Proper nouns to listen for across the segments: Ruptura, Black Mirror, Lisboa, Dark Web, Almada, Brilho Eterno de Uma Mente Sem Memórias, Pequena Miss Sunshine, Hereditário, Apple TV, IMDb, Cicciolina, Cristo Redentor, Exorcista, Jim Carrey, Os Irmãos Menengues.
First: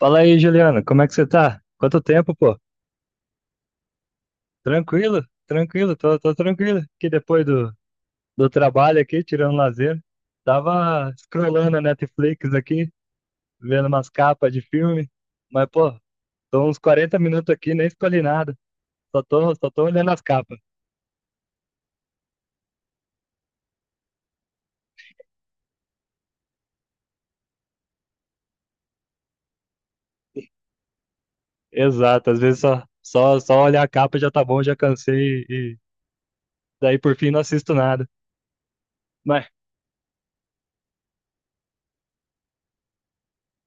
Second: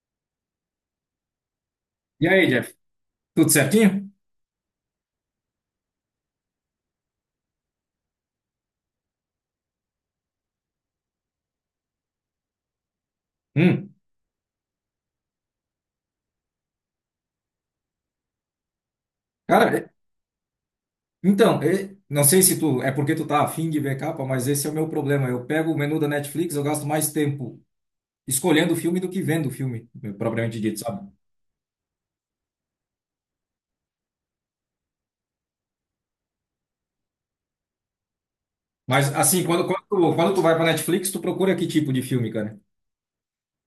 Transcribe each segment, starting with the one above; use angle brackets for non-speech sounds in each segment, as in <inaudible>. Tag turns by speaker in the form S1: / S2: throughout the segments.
S1: Fala aí, Juliano, como é que você tá? Quanto
S2: E
S1: tempo,
S2: aí,
S1: pô?
S2: Jeff? Tudo certinho?
S1: Tranquilo, tranquilo, tô tranquilo. Que depois do trabalho aqui, tirando lazer, tava scrollando a Netflix aqui, vendo
S2: Hum.
S1: umas capas de filme, mas, pô, tô uns 40 minutos aqui, nem escolhi nada,
S2: Cara,
S1: só tô
S2: é-
S1: olhando as capas.
S2: então, é- Não sei se tu é porque tu tá afim de ver capa, mas esse é o meu problema. Eu pego o menu da Netflix, eu gasto mais tempo escolhendo o filme do que vendo o filme, propriamente dito, sabe?
S1: Exato, às vezes só olhar a capa já tá bom, já cansei e daí por fim não assisto nada.
S2: Mas assim,
S1: Mas
S2: quando tu vai pra Netflix, tu procura que tipo de filme, cara?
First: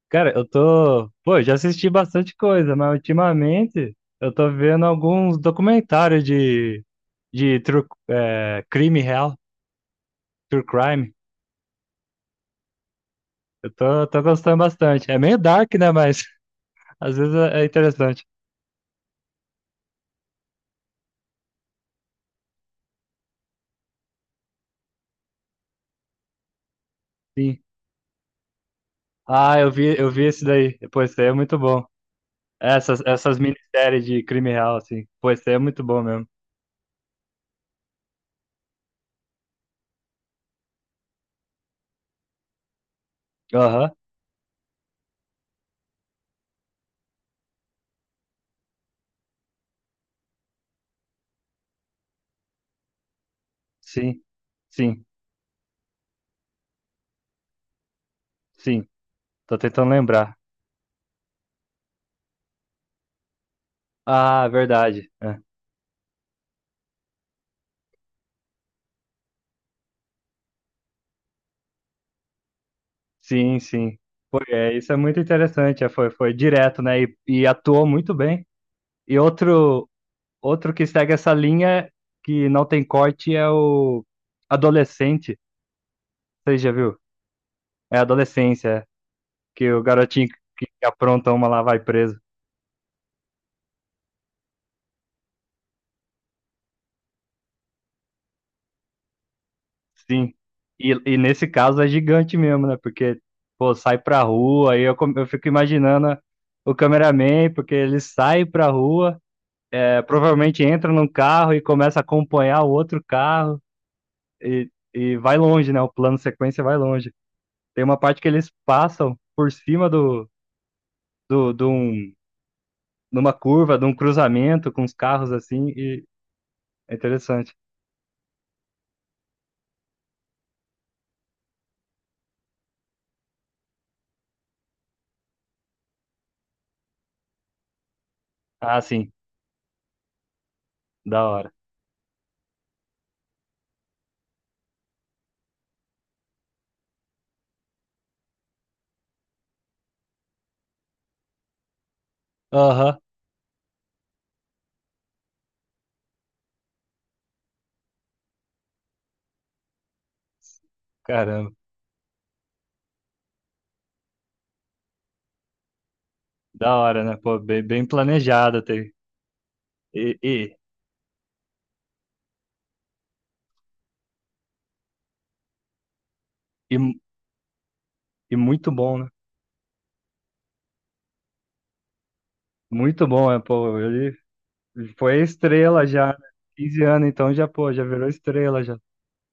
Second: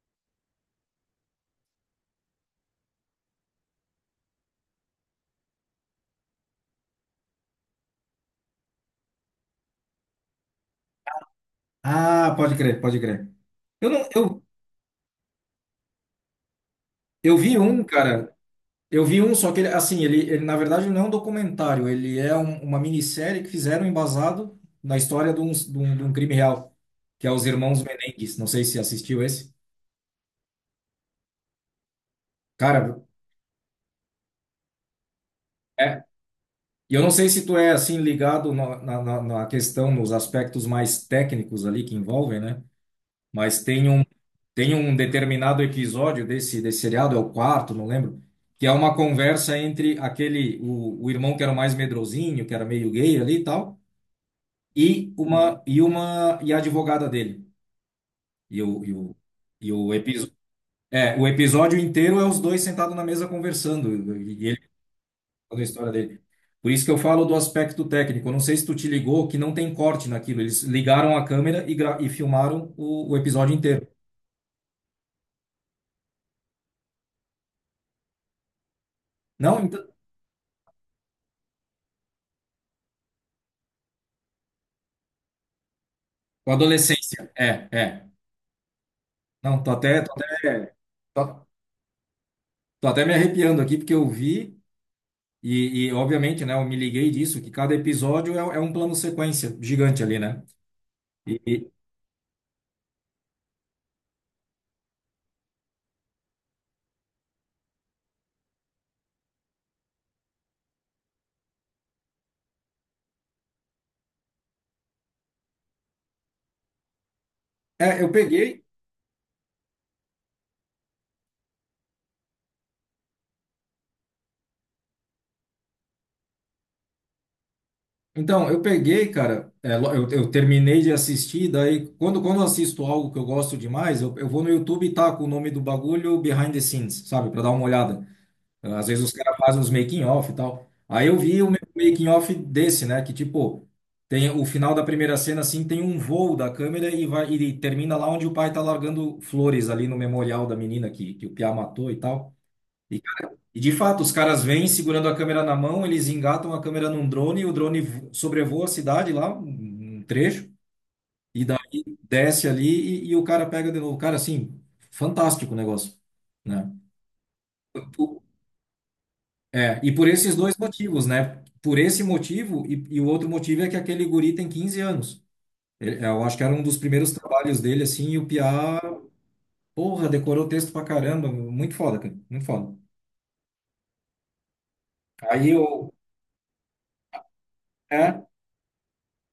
S1: cara, eu tô. Pô, eu já assisti bastante coisa, mas ultimamente eu tô vendo alguns documentários de crime real, true crime.
S2: Ah, pode crer, pode crer.
S1: Eu
S2: Eu
S1: tô,
S2: não,
S1: tô
S2: eu,
S1: gostando bastante. É meio dark, né? Mas <laughs> às vezes
S2: Eu vi
S1: é
S2: um,
S1: interessante.
S2: cara. Eu vi um, só que ele, assim, ele na verdade ele não é um documentário, ele é uma minissérie que fizeram embasado na história de um crime real, que é Os
S1: Sim.
S2: Irmãos Menengues. Não sei se assistiu esse.
S1: Ah, eu vi esse daí. Pô, esse daí é muito bom.
S2: Cara,
S1: Essas minisséries de crime real, assim. Pô, esse daí é muito bom
S2: é.
S1: mesmo.
S2: E eu não sei se tu é assim ligado na questão, nos aspectos mais técnicos ali que envolvem, né? Mas
S1: Aham,
S2: tem um determinado episódio desse, desse seriado, é o quarto, não lembro, que é uma conversa entre aquele, o irmão que era o mais medrosinho, que era meio gay ali e tal.
S1: sim, sim,
S2: E uma e uma e a advogada dele. E
S1: sim.
S2: o, e o,
S1: Tô
S2: e
S1: tentando
S2: o, episo-
S1: lembrar.
S2: o episódio inteiro é os dois sentados na mesa conversando
S1: Ah,
S2: e ele
S1: verdade.
S2: contando a história dele. Por isso que eu falo do aspecto técnico. Eu não sei se tu te ligou que não tem corte naquilo. Eles ligaram a câmera e, e filmaram o episódio
S1: Sim,
S2: inteiro.
S1: sim. Foi, é, isso é muito interessante. É, foi, foi direto, né? E atuou muito bem. E
S2: Não, então,
S1: outro, outro que segue essa linha que não tem corte é o adolescente.
S2: com a
S1: Você já viu?
S2: adolescência. É,
S1: É
S2: é.
S1: adolescência, é,
S2: Não,
S1: que
S2: tô
S1: o
S2: até, tô
S1: garotinho
S2: até,
S1: que apronta
S2: tô,
S1: uma lá vai preso.
S2: Tô até me arrepiando aqui porque eu vi e obviamente, né, eu me liguei disso, que cada episódio é um plano sequência gigante ali,
S1: Sim.
S2: né?
S1: E nesse
S2: E,
S1: caso é gigante mesmo, né? Porque, pô, sai pra rua, eu fico imaginando o cameraman, porque ele sai pra rua, é, provavelmente entra num carro e começa a acompanhar o outro carro. E vai longe, né? O plano sequência vai longe. Tem uma
S2: eu
S1: parte que eles
S2: peguei.
S1: passam por cima de um, numa curva, de um cruzamento com os carros assim, e é interessante.
S2: Então, eu peguei, cara. Eu terminei de assistir. Daí, quando eu assisto algo que eu gosto demais, eu vou no YouTube e taco o nome do bagulho behind the scenes, sabe? Pra dar uma olhada. Ah,
S1: Ah,
S2: às vezes
S1: sim,
S2: os caras fazem uns making-off e tal. Aí eu
S1: da
S2: vi o
S1: hora.
S2: making-off desse, né? Que tipo, tem o final da primeira cena, assim, tem um voo da câmera e vai e termina lá onde o pai tá largando flores ali no memorial da menina que o Piá matou e tal.
S1: Aham,
S2: E de fato, os caras vêm segurando a câmera na mão, eles engatam a câmera num drone, e o sobrevoa a cidade lá, um trecho, e
S1: caramba,
S2: daí desce ali e o cara pega de novo. Cara, assim, fantástico o negócio, né?
S1: da hora, né? Pô, bem, bem
S2: O-
S1: planejado. Tem.
S2: É, e por
S1: E,
S2: esses
S1: e,
S2: dois motivos, né? Por esse motivo, e o outro motivo é que aquele guri tem 15 anos. Eu acho que era um
S1: e,
S2: dos primeiros trabalhos dele, assim, e o
S1: e muito
S2: Piá,
S1: bom, né?
S2: porra, decorou o texto pra caramba, muito foda, cara, muito foda.
S1: Muito bom, é, pô, ele foi
S2: Aí
S1: estrela
S2: eu.
S1: já, né? 15 anos, então já, pô, já virou
S2: é,
S1: estrela já.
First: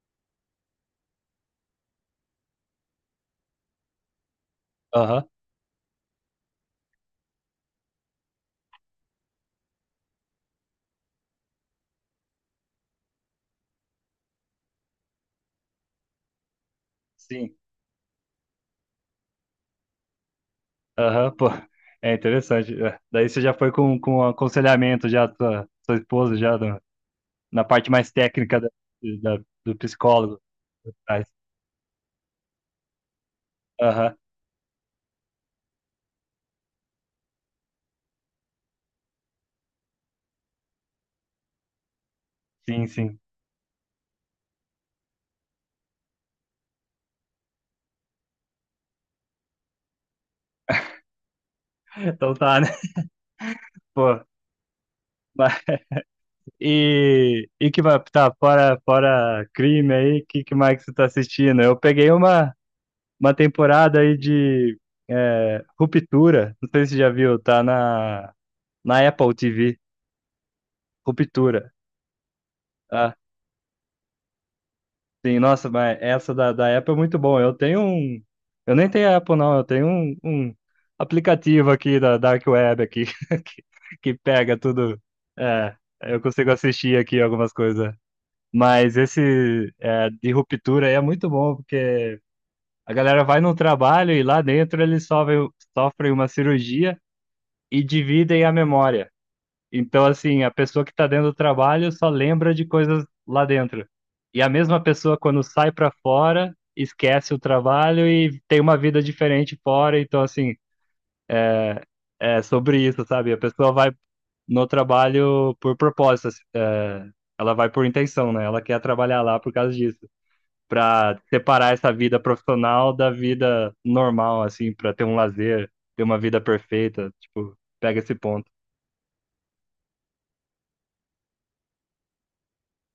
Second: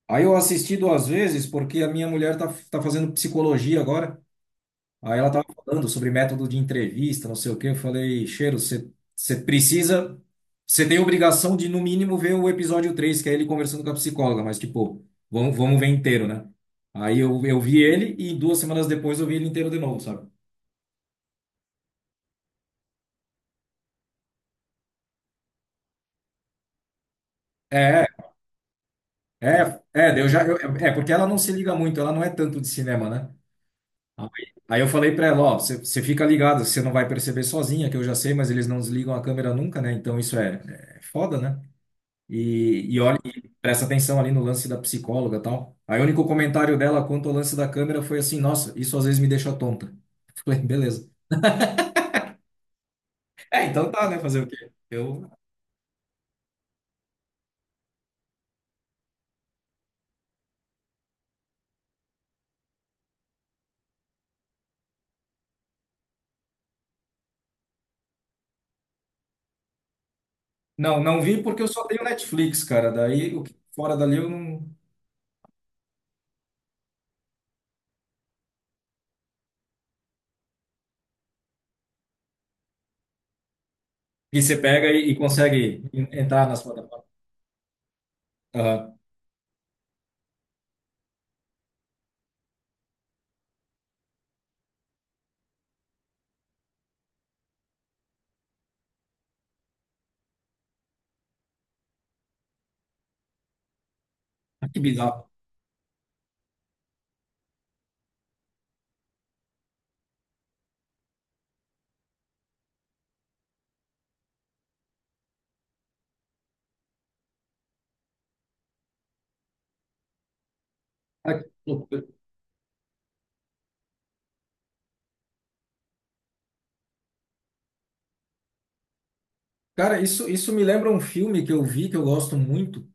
S2: Aí eu assisti duas vezes porque a minha mulher tá fazendo psicologia agora. Aí
S1: Aham,
S2: ela tava falando sobre método de entrevista, não sei o quê. Eu falei, Cheiro, você precisa. Você tem obrigação de, no mínimo, ver o episódio 3, que é ele conversando com a psicóloga, mas, tipo, vamos ver inteiro, né? Aí
S1: sim.
S2: eu vi ele e 2 semanas depois eu vi ele inteiro de novo, sabe?
S1: Aham, pô. É interessante. É. Daí você já foi com um aconselhamento já da sua, sua esposa, já na parte
S2: É,
S1: mais técnica do
S2: é, é, eu
S1: psicólogo.
S2: já, eu- é, Porque
S1: Mas,
S2: ela não se liga muito, ela não é tanto de cinema, né?
S1: aham,
S2: Aí aí eu falei pra ela, ó, você fica ligado, você não vai perceber sozinha, que eu já sei, mas eles não desligam a câmera nunca, né? Então isso é, é foda, né?
S1: sim,
S2: E,
S1: sim.
S2: olha, e presta atenção ali no lance da psicóloga e tal. Aí o único comentário dela quanto ao lance da câmera foi assim, nossa, isso às vezes me deixa tonta. <laughs> Falei, beleza.
S1: Então tá, né? <laughs>
S2: É, então tá, né?
S1: Pô.
S2: Fazer o quê? Eu
S1: Mas, e que vai, tá, fora crime aí, que mais que você tá assistindo? Eu peguei uma temporada aí de é, Ruptura, não sei se você já viu, tá na Apple TV,
S2: não vi porque eu
S1: Ruptura.
S2: só tenho Netflix, cara. Daí o que fora dali eu não.
S1: Sim, nossa, mas essa da Apple é muito bom. Eu tenho um. Eu nem tenho Apple, não. Eu tenho um aplicativo aqui da Dark Web aqui <laughs> que, que
S2: E
S1: pega
S2: você pega
S1: tudo.
S2: e,
S1: É,
S2: consegue
S1: eu
S2: entrar
S1: consigo
S2: nas
S1: assistir
S2: plataformas.
S1: aqui algumas coisas. Mas
S2: Aham.
S1: esse é, de ruptura aí é muito bom, porque a galera vai no trabalho e lá dentro eles sofrem, sofrem uma cirurgia e dividem a memória. Então, assim, a pessoa que está dentro do trabalho só lembra de coisas lá dentro. E a
S2: Ah, que
S1: mesma pessoa,
S2: bizarro.
S1: quando sai para fora, esquece o trabalho e tem uma vida diferente fora. Então, assim, é sobre isso, sabe? A pessoa vai no trabalho por propósito, assim, é, ela vai por intenção, né? Ela quer trabalhar lá por causa disso. Para
S2: Ah, que
S1: separar essa
S2: loucura.
S1: vida profissional da vida normal, assim, para ter um lazer, ter uma vida perfeita. Tipo, pega esse ponto.
S2: Cara, isso me lembra um filme que eu vi que eu gosto muito,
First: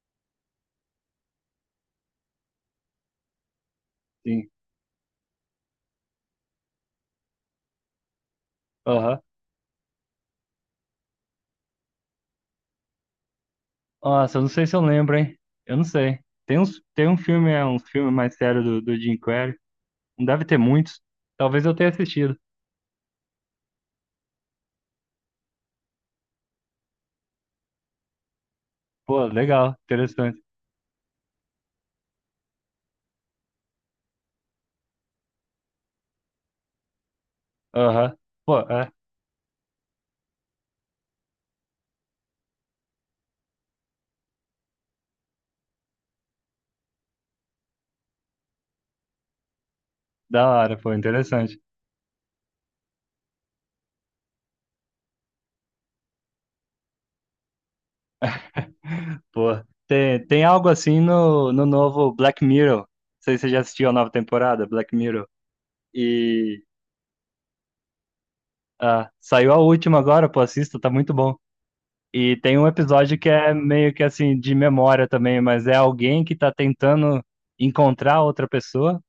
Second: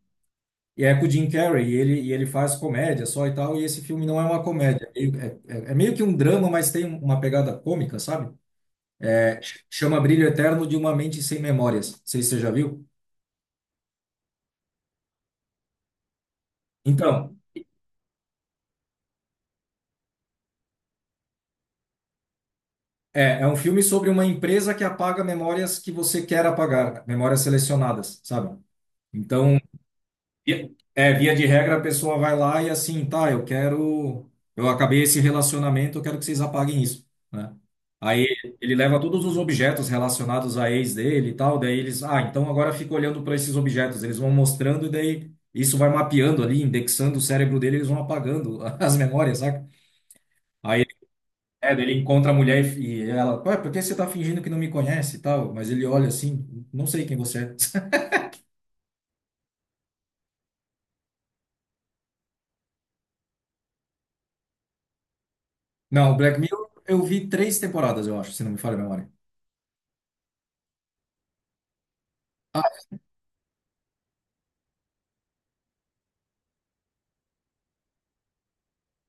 S2: e é com o Jim Carrey, e ele faz comédia só e tal, e esse filme não é uma
S1: Sim.
S2: comédia, é meio que um drama, mas tem uma pegada cômica, sabe?
S1: Aham.
S2: É, chama Brilho Eterno de Uma Mente Sem Memórias, não sei se você já viu.
S1: Nossa, eu não sei se eu lembro, hein? Eu não sei. Tem uns, tem um
S2: Então,
S1: filme, é um filme mais sério do Jim Carrey. Não deve ter muitos. Talvez eu tenha assistido.
S2: é um filme sobre uma empresa que apaga memórias que você quer apagar, memórias selecionadas, sabe?
S1: Pô,
S2: Então,
S1: legal, interessante.
S2: Via- via de regra, a pessoa vai lá e assim, tá, eu quero, eu acabei esse relacionamento, eu quero que vocês apaguem isso, né?
S1: Aham.
S2: Aí
S1: Pô,
S2: ele
S1: é,
S2: leva todos os objetos relacionados à ex dele e tal, daí eles, ah, então agora fica olhando para esses objetos, eles vão mostrando e daí isso vai mapeando ali, indexando o cérebro dele, eles vão apagando <laughs> as memórias, saca?
S1: da hora,
S2: Aí
S1: pô, interessante.
S2: daí ele encontra a mulher e, ela, ué, por que você tá fingindo que não me conhece e tal? Mas ele olha assim, não sei quem você é.
S1: Pô, tem, tem algo assim no, no novo Black Mirror. Não sei se você já assistiu a nova temporada, Black Mirror.
S2: <laughs> Não, Black
S1: E
S2: Mirror, eu vi três temporadas, eu acho, se não me falha a
S1: ah,
S2: memória.
S1: saiu a última agora, pô, assista, tá muito bom. E tem um episódio que é meio que assim, de memória também, mas é alguém que tá tentando encontrar outra pessoa.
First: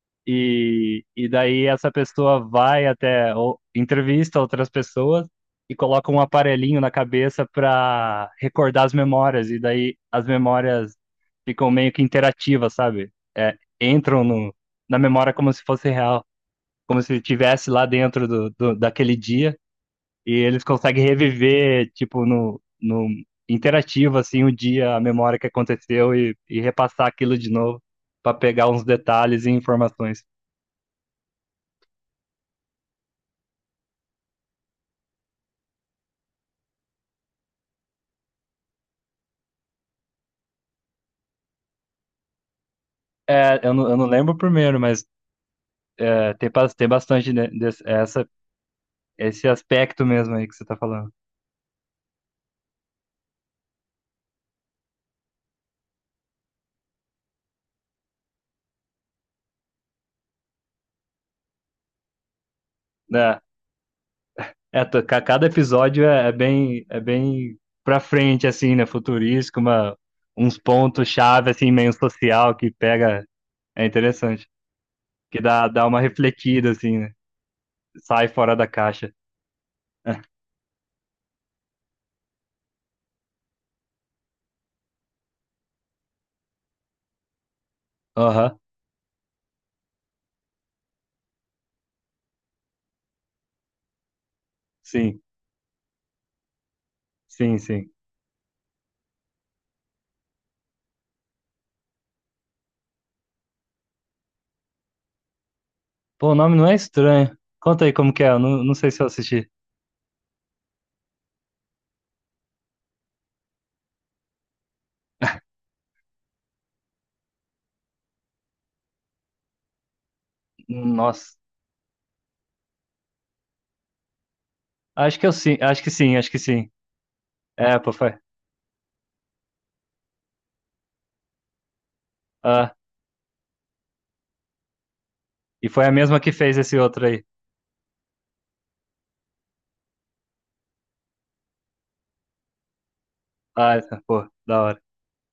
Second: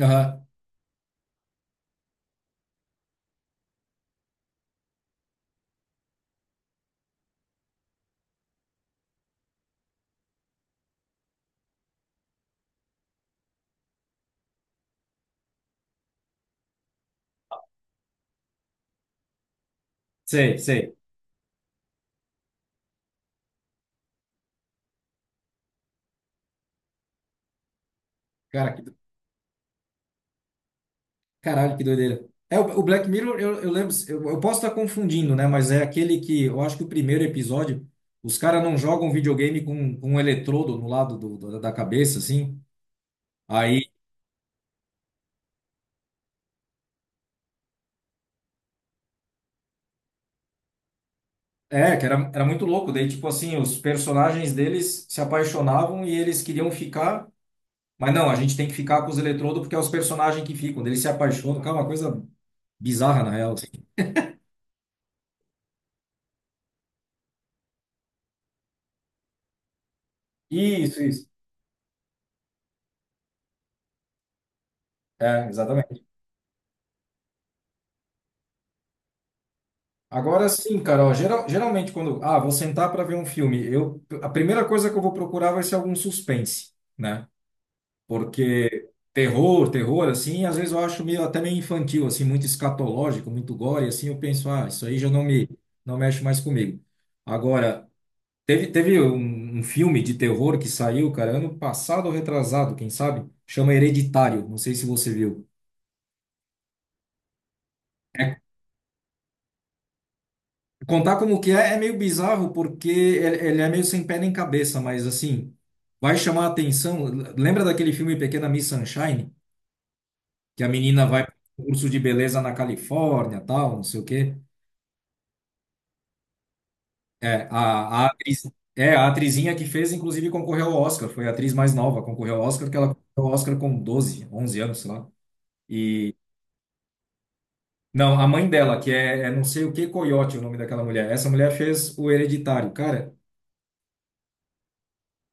S2: Aham,
S1: E daí essa pessoa vai até, ou, entrevista outras pessoas e coloca um aparelhinho na cabeça para recordar as memórias. E daí as memórias ficam meio que interativas, sabe? É, entram na memória como se fosse real, como se estivesse lá dentro daquele dia. E
S2: sei,
S1: eles
S2: sei.
S1: conseguem reviver, tipo, no interativo, assim, o dia, a memória que aconteceu e repassar aquilo de novo para pegar
S2: Cara,
S1: uns detalhes e informações.
S2: caralho, que doideira. É, o Black Mirror, eu lembro, eu posso estar confundindo, né? Mas é aquele que, eu acho que o primeiro episódio, os caras não jogam um videogame com um eletrodo no lado da cabeça, assim.
S1: É,
S2: Aí,
S1: eu não lembro o primeiro, mas é, tem, tem bastante desse, essa, esse aspecto mesmo aí que você tá falando.
S2: que era, era muito louco. Daí, tipo assim, os personagens deles se apaixonavam e eles queriam ficar, mas não, a gente tem que ficar com os eletrodos porque é os personagens que ficam. Daí eles se apaixonam, cara, é uma coisa bizarra, na
S1: É,
S2: real. Assim.
S1: é, cada episódio é, é bem pra frente, assim, né? Futurístico, uma, uns
S2: Isso, isso.
S1: pontos-chave, assim, meio social que pega. É interessante. Que
S2: É,
S1: dá, dá uma
S2: exatamente.
S1: refletida, assim, né? Sai fora da caixa. <laughs>
S2: Agora sim, Carol. Geralmente, quando. Ah, vou sentar para ver um filme. Eu, a primeira coisa que eu vou procurar vai ser algum suspense, né?
S1: Aham,
S2: Porque terror, terror, assim, às vezes eu acho meio, até meio infantil, assim, muito escatológico, muito gore, assim. Eu penso, ah, isso aí já
S1: sim,
S2: não me, não mexe mais comigo.
S1: sim,
S2: Agora,
S1: sim.
S2: um filme de terror que saiu, cara, ano passado ou retrasado, quem sabe? Chama Hereditário. Não sei se você viu.
S1: Pô, o nome não é estranho. Conta aí como que é, eu não, não sei se eu assisti.
S2: Contar como que é é meio bizarro porque ele é meio sem pé nem cabeça, mas assim, vai chamar a atenção. Lembra daquele filme Pequena Miss Sunshine? Que a menina vai para
S1: Nossa,
S2: um curso de beleza na Califórnia, tal, não sei o quê.
S1: acho que eu sim, acho que sim, acho que sim. É, pô,
S2: A
S1: foi.
S2: atriz, é, a atrizinha que fez, inclusive, concorreu ao Oscar. Foi a atriz mais nova, concorreu ao Oscar,
S1: Ah,
S2: que ela concorreu ao Oscar com 12, 11 anos, sei lá.
S1: e foi a
S2: E,
S1: mesma que fez esse outro aí.
S2: não, a mãe dela, que é, é não sei o que, Coyote, o nome daquela mulher. Essa mulher fez o Hereditário. Cara,
S1: Ah, tá, pô, da hora.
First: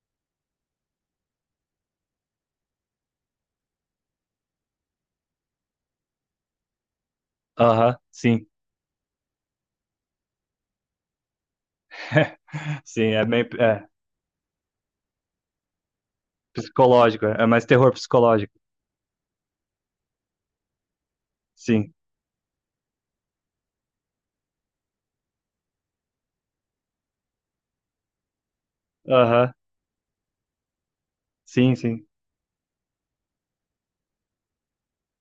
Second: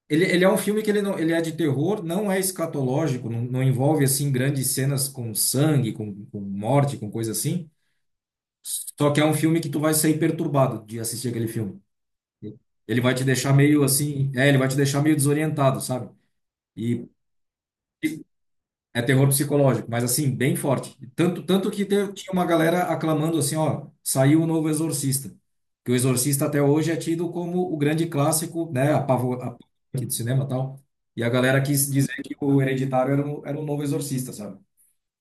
S2: ele é um filme que ele, não, ele é de terror, não é escatológico, não, não envolve assim grandes cenas com sangue, com morte, com coisa assim.
S1: Aham, sim.
S2: Só que é um filme que tu vai sair perturbado de assistir aquele filme.
S1: <laughs>
S2: Ele
S1: Sim,
S2: vai te
S1: é meio
S2: deixar meio
S1: é,
S2: assim, é, ele vai te deixar meio desorientado, sabe? E
S1: psicológico, é mais terror psicológico.
S2: é terror psicológico, mas assim, bem forte. Tanto, tanto que
S1: Sim.
S2: tinha uma galera aclamando assim, ó, saiu o novo Exorcista. Que o Exorcista até hoje é tido como o grande clássico, né,
S1: Aham,
S2: apavor do cinema e tal. E a galera
S1: sim,
S2: quis
S1: sim.
S2: dizer que o Hereditário era um novo Exorcista, sabe?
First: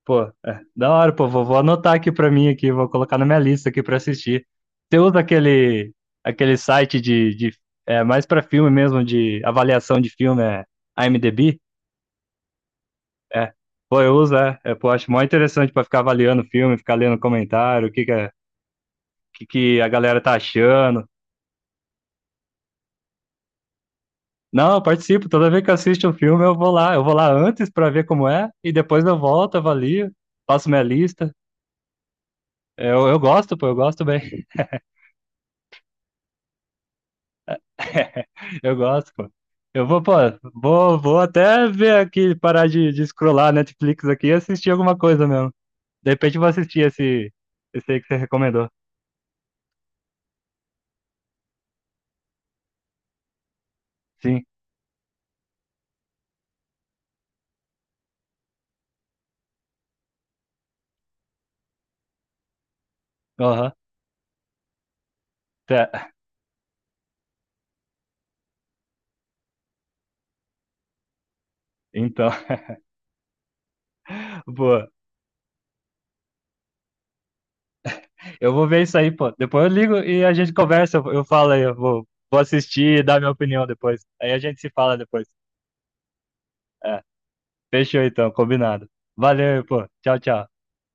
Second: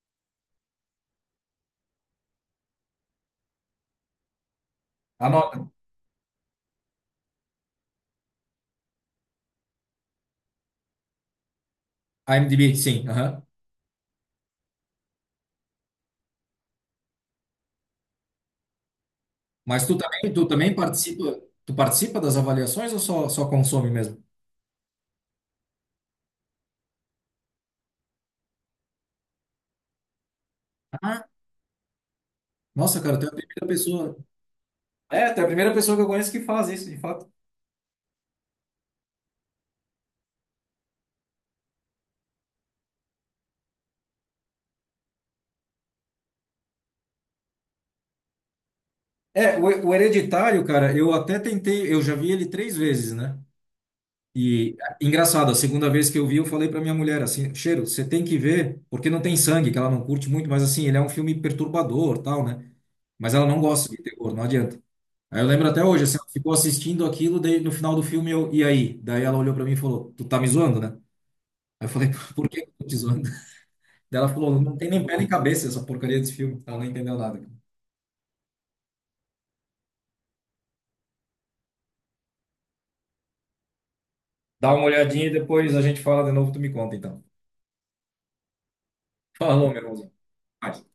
S1: Pô, é, da hora, pô, vou anotar aqui pra mim aqui, vou colocar na minha lista aqui pra assistir. Você usa
S2: Anota,
S1: aquele site de é, mais pra filme mesmo, de avaliação de filme, é IMDb?
S2: IMDb, sim, aham.
S1: É. Pô, eu uso, é, é, pô, acho mó interessante pra ficar avaliando o filme, ficar lendo comentário, o que que é que
S2: Mas
S1: a galera tá
S2: tu também
S1: achando.
S2: participa, tu participa das avaliações ou só consome mesmo?
S1: Não, eu participo. Toda vez que eu assisto um filme, eu vou lá. Eu vou lá antes pra ver como é, e depois eu volto, avalio, faço minha
S2: Ah,
S1: lista.
S2: nossa,
S1: Eu
S2: cara, tu é a
S1: gosto, pô,
S2: primeira
S1: eu gosto
S2: pessoa.
S1: bem.
S2: É, tu é a primeira pessoa que eu conheço que faz isso, de fato.
S1: <laughs> Eu gosto, pô. Eu vou, pô, vou até ver aqui, parar de scrollar Netflix aqui e assistir alguma coisa mesmo. De repente eu vou assistir esse, esse aí que você recomendou.
S2: É, o Hereditário, cara, eu até tentei, eu já vi ele três vezes, né?
S1: Sim,
S2: E engraçado, a segunda vez que eu vi, eu falei pra minha mulher assim, Cheiro, você tem que ver, porque não tem sangue, que ela não curte muito, mas assim, ele é um filme perturbador, tal, né? Mas ela não
S1: aham.
S2: gosta de terror, não adianta. Aí eu lembro até hoje,
S1: Tá.
S2: assim, ela ficou assistindo aquilo, daí no final do filme eu, e aí? Daí ela olhou pra mim e falou, tu tá me zoando, né? Aí eu falei,
S1: Então,
S2: <laughs> por que eu
S1: <laughs>
S2: tô te zoando? Daí ela falou, não
S1: pô,
S2: tem nem pé nem cabeça essa porcaria desse filme, ela não entendeu nada.
S1: eu vou ver isso aí, pô. Depois eu ligo e a gente conversa. Eu falo aí, eu vou, vou assistir e dar minha opinião depois. Aí a gente se
S2: Dá uma
S1: fala
S2: olhadinha
S1: depois.
S2: e depois a gente fala de novo, tu me conta
S1: É,
S2: então.
S1: fechou então, combinado. Valeu,
S2: Falou, meu
S1: pô.
S2: irmão.
S1: Tchau, tchau.
S2: Pode.